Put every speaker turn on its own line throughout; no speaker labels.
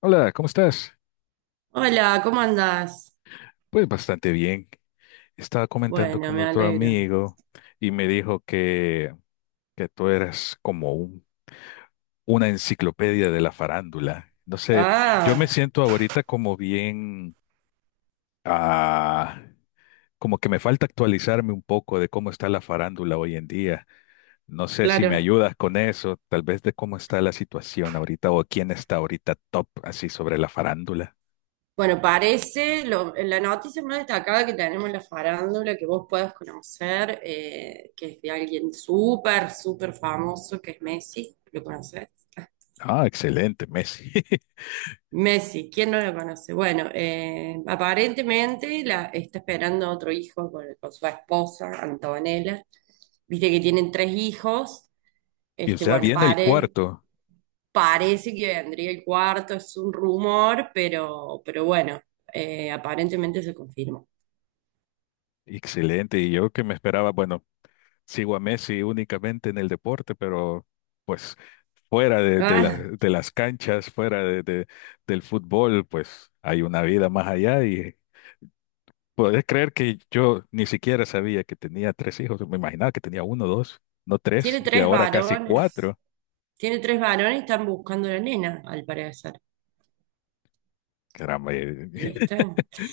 Hola, ¿cómo estás?
Hola, ¿cómo andás?
Pues bastante bien. Estaba comentando
Bueno,
con
me
otro
alegro.
amigo y me dijo que tú eras como una enciclopedia de la farándula. No sé, yo me
Ah,
siento ahorita como bien, ah, como que me falta actualizarme un poco de cómo está la farándula hoy en día. No sé si me
claro.
ayudas con eso, tal vez de cómo está la situación ahorita o quién está ahorita top así sobre la farándula.
Bueno, parece la noticia más destacada que tenemos en la farándula que vos puedas conocer, que es de alguien súper, súper famoso, que es Messi. ¿Lo conoces?
Ah, excelente, Messi.
Messi, ¿quién no lo conoce? Bueno, aparentemente está esperando otro hijo con su esposa, Antonella. Viste que tienen tres hijos.
Y o sea,
Bueno,
viene el cuarto.
parece que vendría el cuarto, es un rumor, pero bueno, aparentemente se confirmó.
Excelente, y yo que me esperaba, bueno, sigo a Messi únicamente en el deporte, pero pues fuera
Ah,
de las canchas, del fútbol, pues hay una vida más allá y podés creer que yo ni siquiera sabía que tenía tres hijos, me imaginaba que tenía uno, dos, no tres,
tiene
y que
tres
ahora casi
varones.
cuatro.
Tiene tres varones y están buscando a la nena, al parecer.
Caramba,
¿Viste?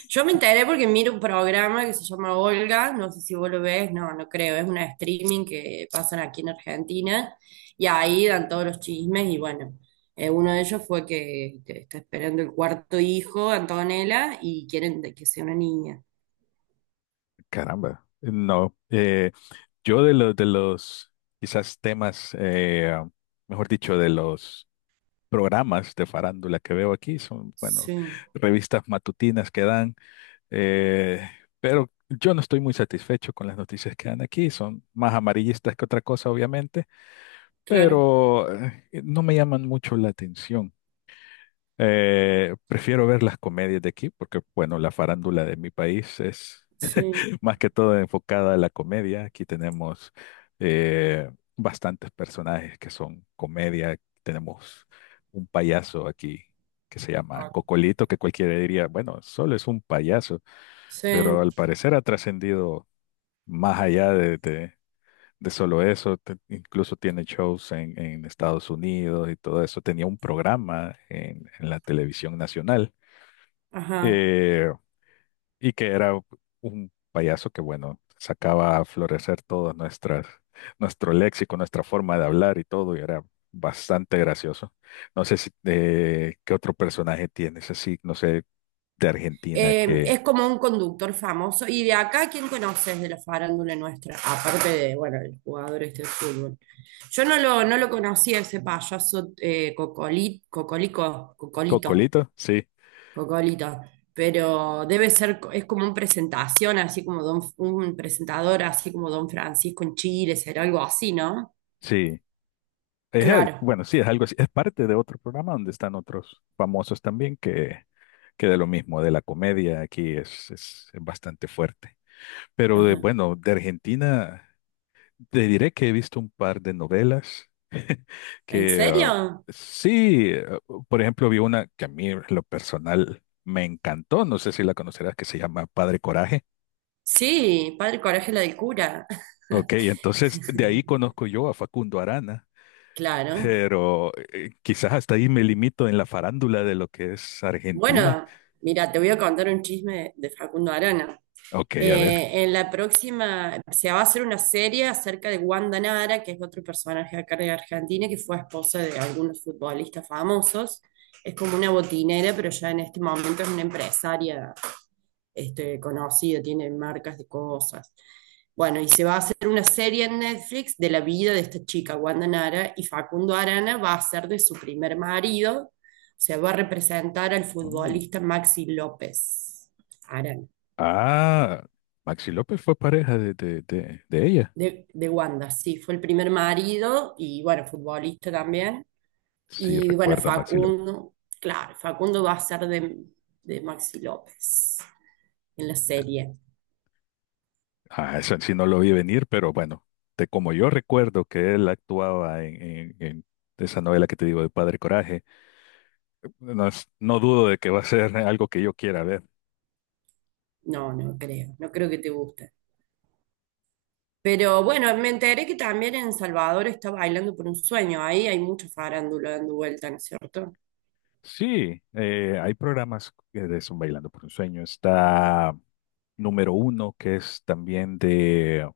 Yo me enteré porque miro un programa que se llama Olga, no sé si vos lo ves, no, no creo, es una streaming que pasan aquí en Argentina y ahí dan todos los chismes y bueno, uno de ellos fue que está esperando el cuarto hijo, Antonella, y quieren de que sea una niña.
caramba. No, yo de los quizás temas, mejor dicho, de los programas de farándula que veo aquí, son, bueno,
Sí,
revistas matutinas que dan, eh, pero yo no estoy muy satisfecho con las noticias que dan aquí, son más amarillistas que otra cosa, obviamente,
claro,
pero no me llaman mucho la atención. Prefiero ver las comedias de aquí porque, bueno, la farándula de mi país es
sí,
más que todo enfocada a la comedia. Aquí tenemos eh, bastantes personajes que son comedia. Tenemos un payaso aquí que se llama Cocolito, que cualquiera diría, bueno, solo es un payaso,
sí,
pero al parecer ha trascendido más allá de solo eso. Incluso tiene shows en Estados Unidos y todo eso. Tenía un programa en la televisión nacional.
ajá.
Eh, y que era un payaso que, bueno, sacaba a florecer todo nuestras, nuestro léxico, nuestra forma de hablar y todo, y era bastante gracioso. No sé si, qué otro personaje tienes así, no sé, de Argentina
Es
que...
como un conductor famoso. ¿Y de acá quién conoces de la farándula nuestra? Aparte de, bueno, el jugador este de fútbol. Yo no lo, no lo conocía ese payaso Cocolito,
Cocolito, sí,
Cocolito. Pero debe ser, es como una presentación, así como don, un presentador, así como Don Francisco en Chile, será algo así, ¿no?
sí. Es,
Claro.
bueno, sí, es algo así. Es parte de otro programa donde están otros famosos también que de lo mismo, de la comedia, aquí es bastante fuerte. Pero de,
Ajá.
bueno, de Argentina... Te diré que he visto un par de novelas.
¿En
Que
serio?
sí, por ejemplo, vi una que a mí en lo personal me encantó, no sé si la conocerás, que se llama Padre Coraje.
Sí, Padre Coraje la del cura.
Ok, entonces de ahí conozco yo a Facundo Arana,
Claro.
pero quizás hasta ahí me limito en la farándula de lo que es Argentina.
Bueno, mira, te voy a contar un chisme de Facundo Arana.
Ok, a ver.
En la próxima se va a hacer una serie acerca de Wanda Nara, que es otro personaje acá de Argentina, que fue esposa de algunos futbolistas famosos. Es como una botinera, pero ya en este momento es una empresaria este, conocida, tiene marcas de cosas. Bueno, y se va a hacer una serie en Netflix de la vida de esta chica, Wanda Nara, y Facundo Arana va a ser de su primer marido, se va a representar al
Mm.
futbolista Maxi López Arana,
Ah, Maxi López fue pareja de ella.
de Wanda, sí, fue el primer marido y bueno, futbolista también.
Sí,
Y bueno,
recuerdo a Maxi López.
Facundo, claro, Facundo va a ser de Maxi López en la serie.
Ah, eso sí no lo vi venir, pero bueno, de como yo recuerdo que él actuaba en esa novela que te digo de Padre Coraje, no, no dudo de que va a ser algo que yo quiera ver.
No, no creo, no creo que te guste. Pero bueno, me enteré que también en Salvador está bailando por un sueño. Ahí hay mucho farándula dando vuelta, ¿no es cierto?
Sí, hay programas que de son Bailando por un Sueño. Está número uno, que es también de,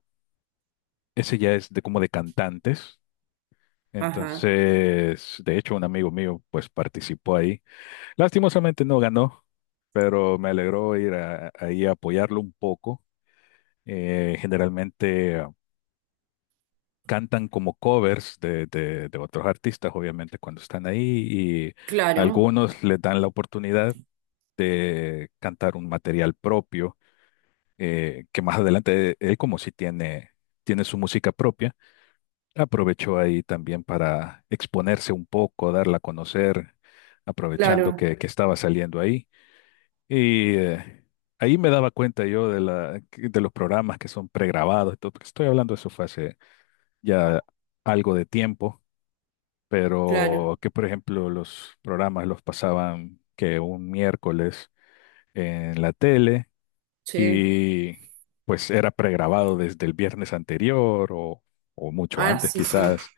ese ya es de como de cantantes.
Ajá,
Entonces, de hecho, un amigo mío pues participó ahí. Lastimosamente no ganó, pero me alegró ir ahí a apoyarlo un poco. Generalmente cantan como covers de otros artistas, obviamente, cuando están ahí, y
claro,
algunos les dan la oportunidad de cantar un material propio, que más adelante él, como si tiene, tiene su música propia, aprovechó ahí también para exponerse un poco, darla a conocer, aprovechando
claro,
que estaba saliendo ahí. Y ahí me daba cuenta yo de la, de los programas que son pregrabados, y todo, porque estoy hablando de eso fue hace ya algo de tiempo,
claro,
pero que por ejemplo los programas los pasaban que un miércoles en la tele
sí.
y pues era pregrabado desde el viernes anterior o mucho
Ah,
antes
sí, sí.
quizás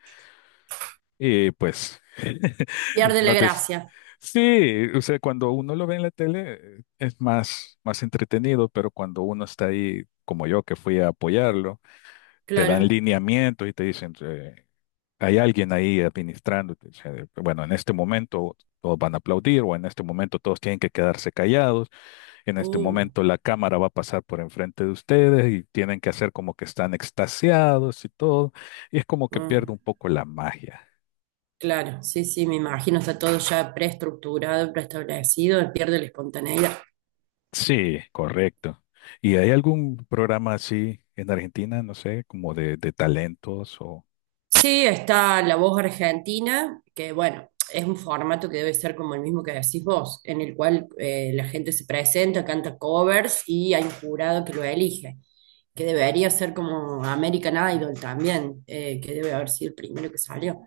y pues
Pierde la
no te...
gracia,
Sí, o sea, cuando uno lo ve en la tele es más, más entretenido, pero cuando uno está ahí, como yo, que fui a apoyarlo, te dan
claro.
lineamientos y te dicen, hay alguien ahí administrándote. O sea, bueno, en este momento todos van a aplaudir o en este momento todos tienen que quedarse callados. En este
Uh,
momento la cámara va a pasar por enfrente de ustedes y tienen que hacer como que están extasiados y todo. Y es como que
ah,
pierde un poco la magia.
claro, sí, sí, me imagino, está todo ya preestructurado, preestablecido, pierde la espontaneidad.
Sí, correcto. ¿Y hay algún programa así en Argentina? No sé, como de talentos o...
Sí, está La Voz Argentina, que bueno, es un formato que debe ser como el mismo que decís vos, en el cual la gente se presenta, canta covers y hay un jurado que lo elige, que debería ser como American Idol también, que debe haber sido el primero que salió.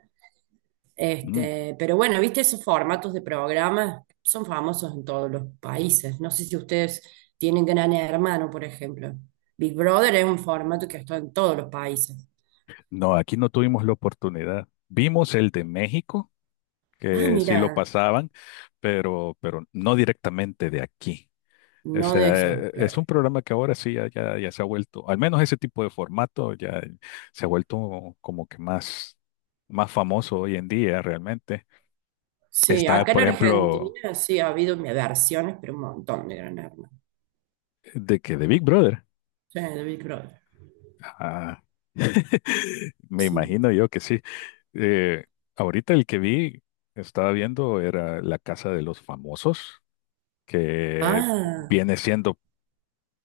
Mm.
Este, pero bueno, viste esos formatos de programas son famosos en todos los países. No sé si ustedes tienen Gran Hermano, por ejemplo. Big Brother es un formato que está en todos los países.
No, aquí no tuvimos la oportunidad. Vimos el de México
Ah,
que sí lo
mira,
pasaban, pero no directamente de aquí. O
no de
sea,
esos,
es
claro.
un programa que ahora sí ya se ha vuelto, al menos ese tipo de formato ya se ha vuelto como que más, más famoso hoy en día realmente.
Sí,
Está,
acá en
por ejemplo,
Argentina sí ha habido versiones, pero un montón de Gran Hermano.
de que de Big Brother.
Sí, de Big Brother.
Ah, me
Sí.
imagino yo que sí. Eh, Ahorita el que vi, estaba viendo, era La Casa de los Famosos, que
Ah,
viene siendo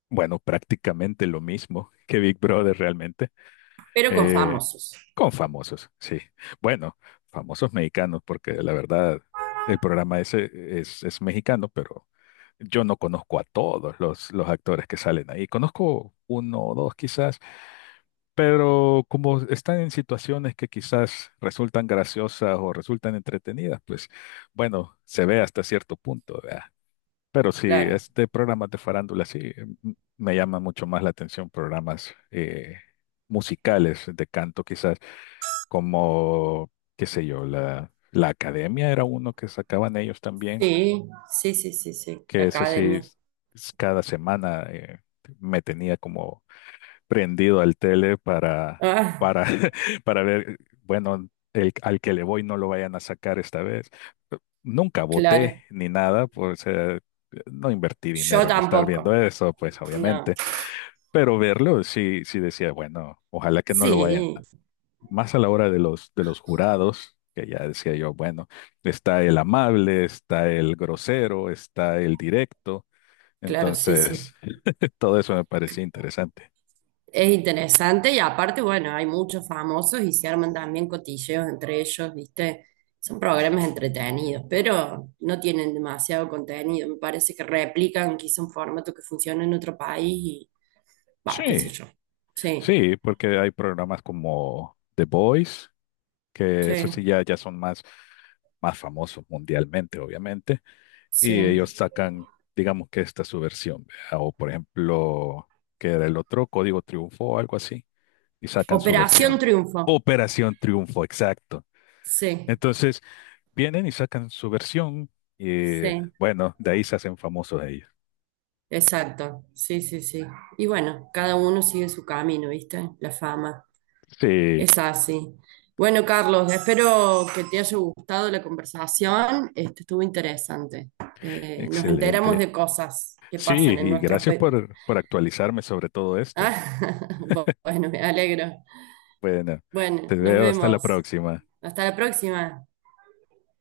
bueno, prácticamente lo mismo que Big Brother realmente,
pero con
eh,
famosos,
con famosos, sí. Bueno, famosos mexicanos, porque la verdad el programa ese es mexicano, pero yo no conozco a todos los actores que salen ahí. Conozco uno o dos quizás, pero como están en situaciones que quizás resultan graciosas o resultan entretenidas, pues bueno, se ve hasta cierto punto, ¿verdad? Pero si
claro.
es de programas de farándula, sí, me llama mucho más la atención programas musicales de canto, quizás, como, qué sé yo, la Academia era uno que sacaban ellos también,
Sí, sí, sí, sí, sí. La
que ese sí,
academia.
cada semana me tenía como prendido al tele
Ah,
para, para ver, bueno, el, al que le voy no lo vayan a sacar esta vez. Nunca voté
claro.
ni nada, pues no invertí
Yo
dinero en estar viendo
tampoco.
eso, pues
No.
obviamente, pero verlo sí, sí decía, bueno, ojalá que no lo vayan.
Sí,
Más a la hora de de los jurados, que ya decía yo, bueno, está el amable, está el grosero, está el directo,
claro, sí, sí.
entonces todo eso me parecía interesante.
Es interesante y aparte, bueno, hay muchos famosos y se arman también cotilleos entre ellos, ¿viste? Son programas entretenidos, pero no tienen demasiado contenido. Me parece que replican quizá un formato que funciona en otro país y, va, qué sé
Sí,
yo. Sí,
sí, porque hay programas como The Voice, que eso sí
sí,
ya son más, más famosos mundialmente, obviamente, y ellos
sí.
sacan, digamos que esta es su versión, ¿verdad? O por ejemplo, que era el otro, Código Triunfo o algo así, y sacan su
Operación
versión.
Triunfo.
Operación Triunfo, exacto.
Sí,
Entonces, vienen y sacan su versión y
sí,
bueno, de ahí se hacen famosos ellos.
exacto. Sí, sí, sí. Y bueno, cada uno sigue su camino, ¿viste? La fama.
Sí,
Es así. Bueno, Carlos, espero que te haya gustado la conversación. Este, estuvo interesante. Nos enteramos
excelente.
de cosas que
Sí,
pasan en
y
nuestros
gracias
países.
por actualizarme sobre todo esto.
Ah, bueno, me alegro.
Bueno, te
Bueno, nos
veo hasta la
vemos.
próxima.
Hasta la próxima.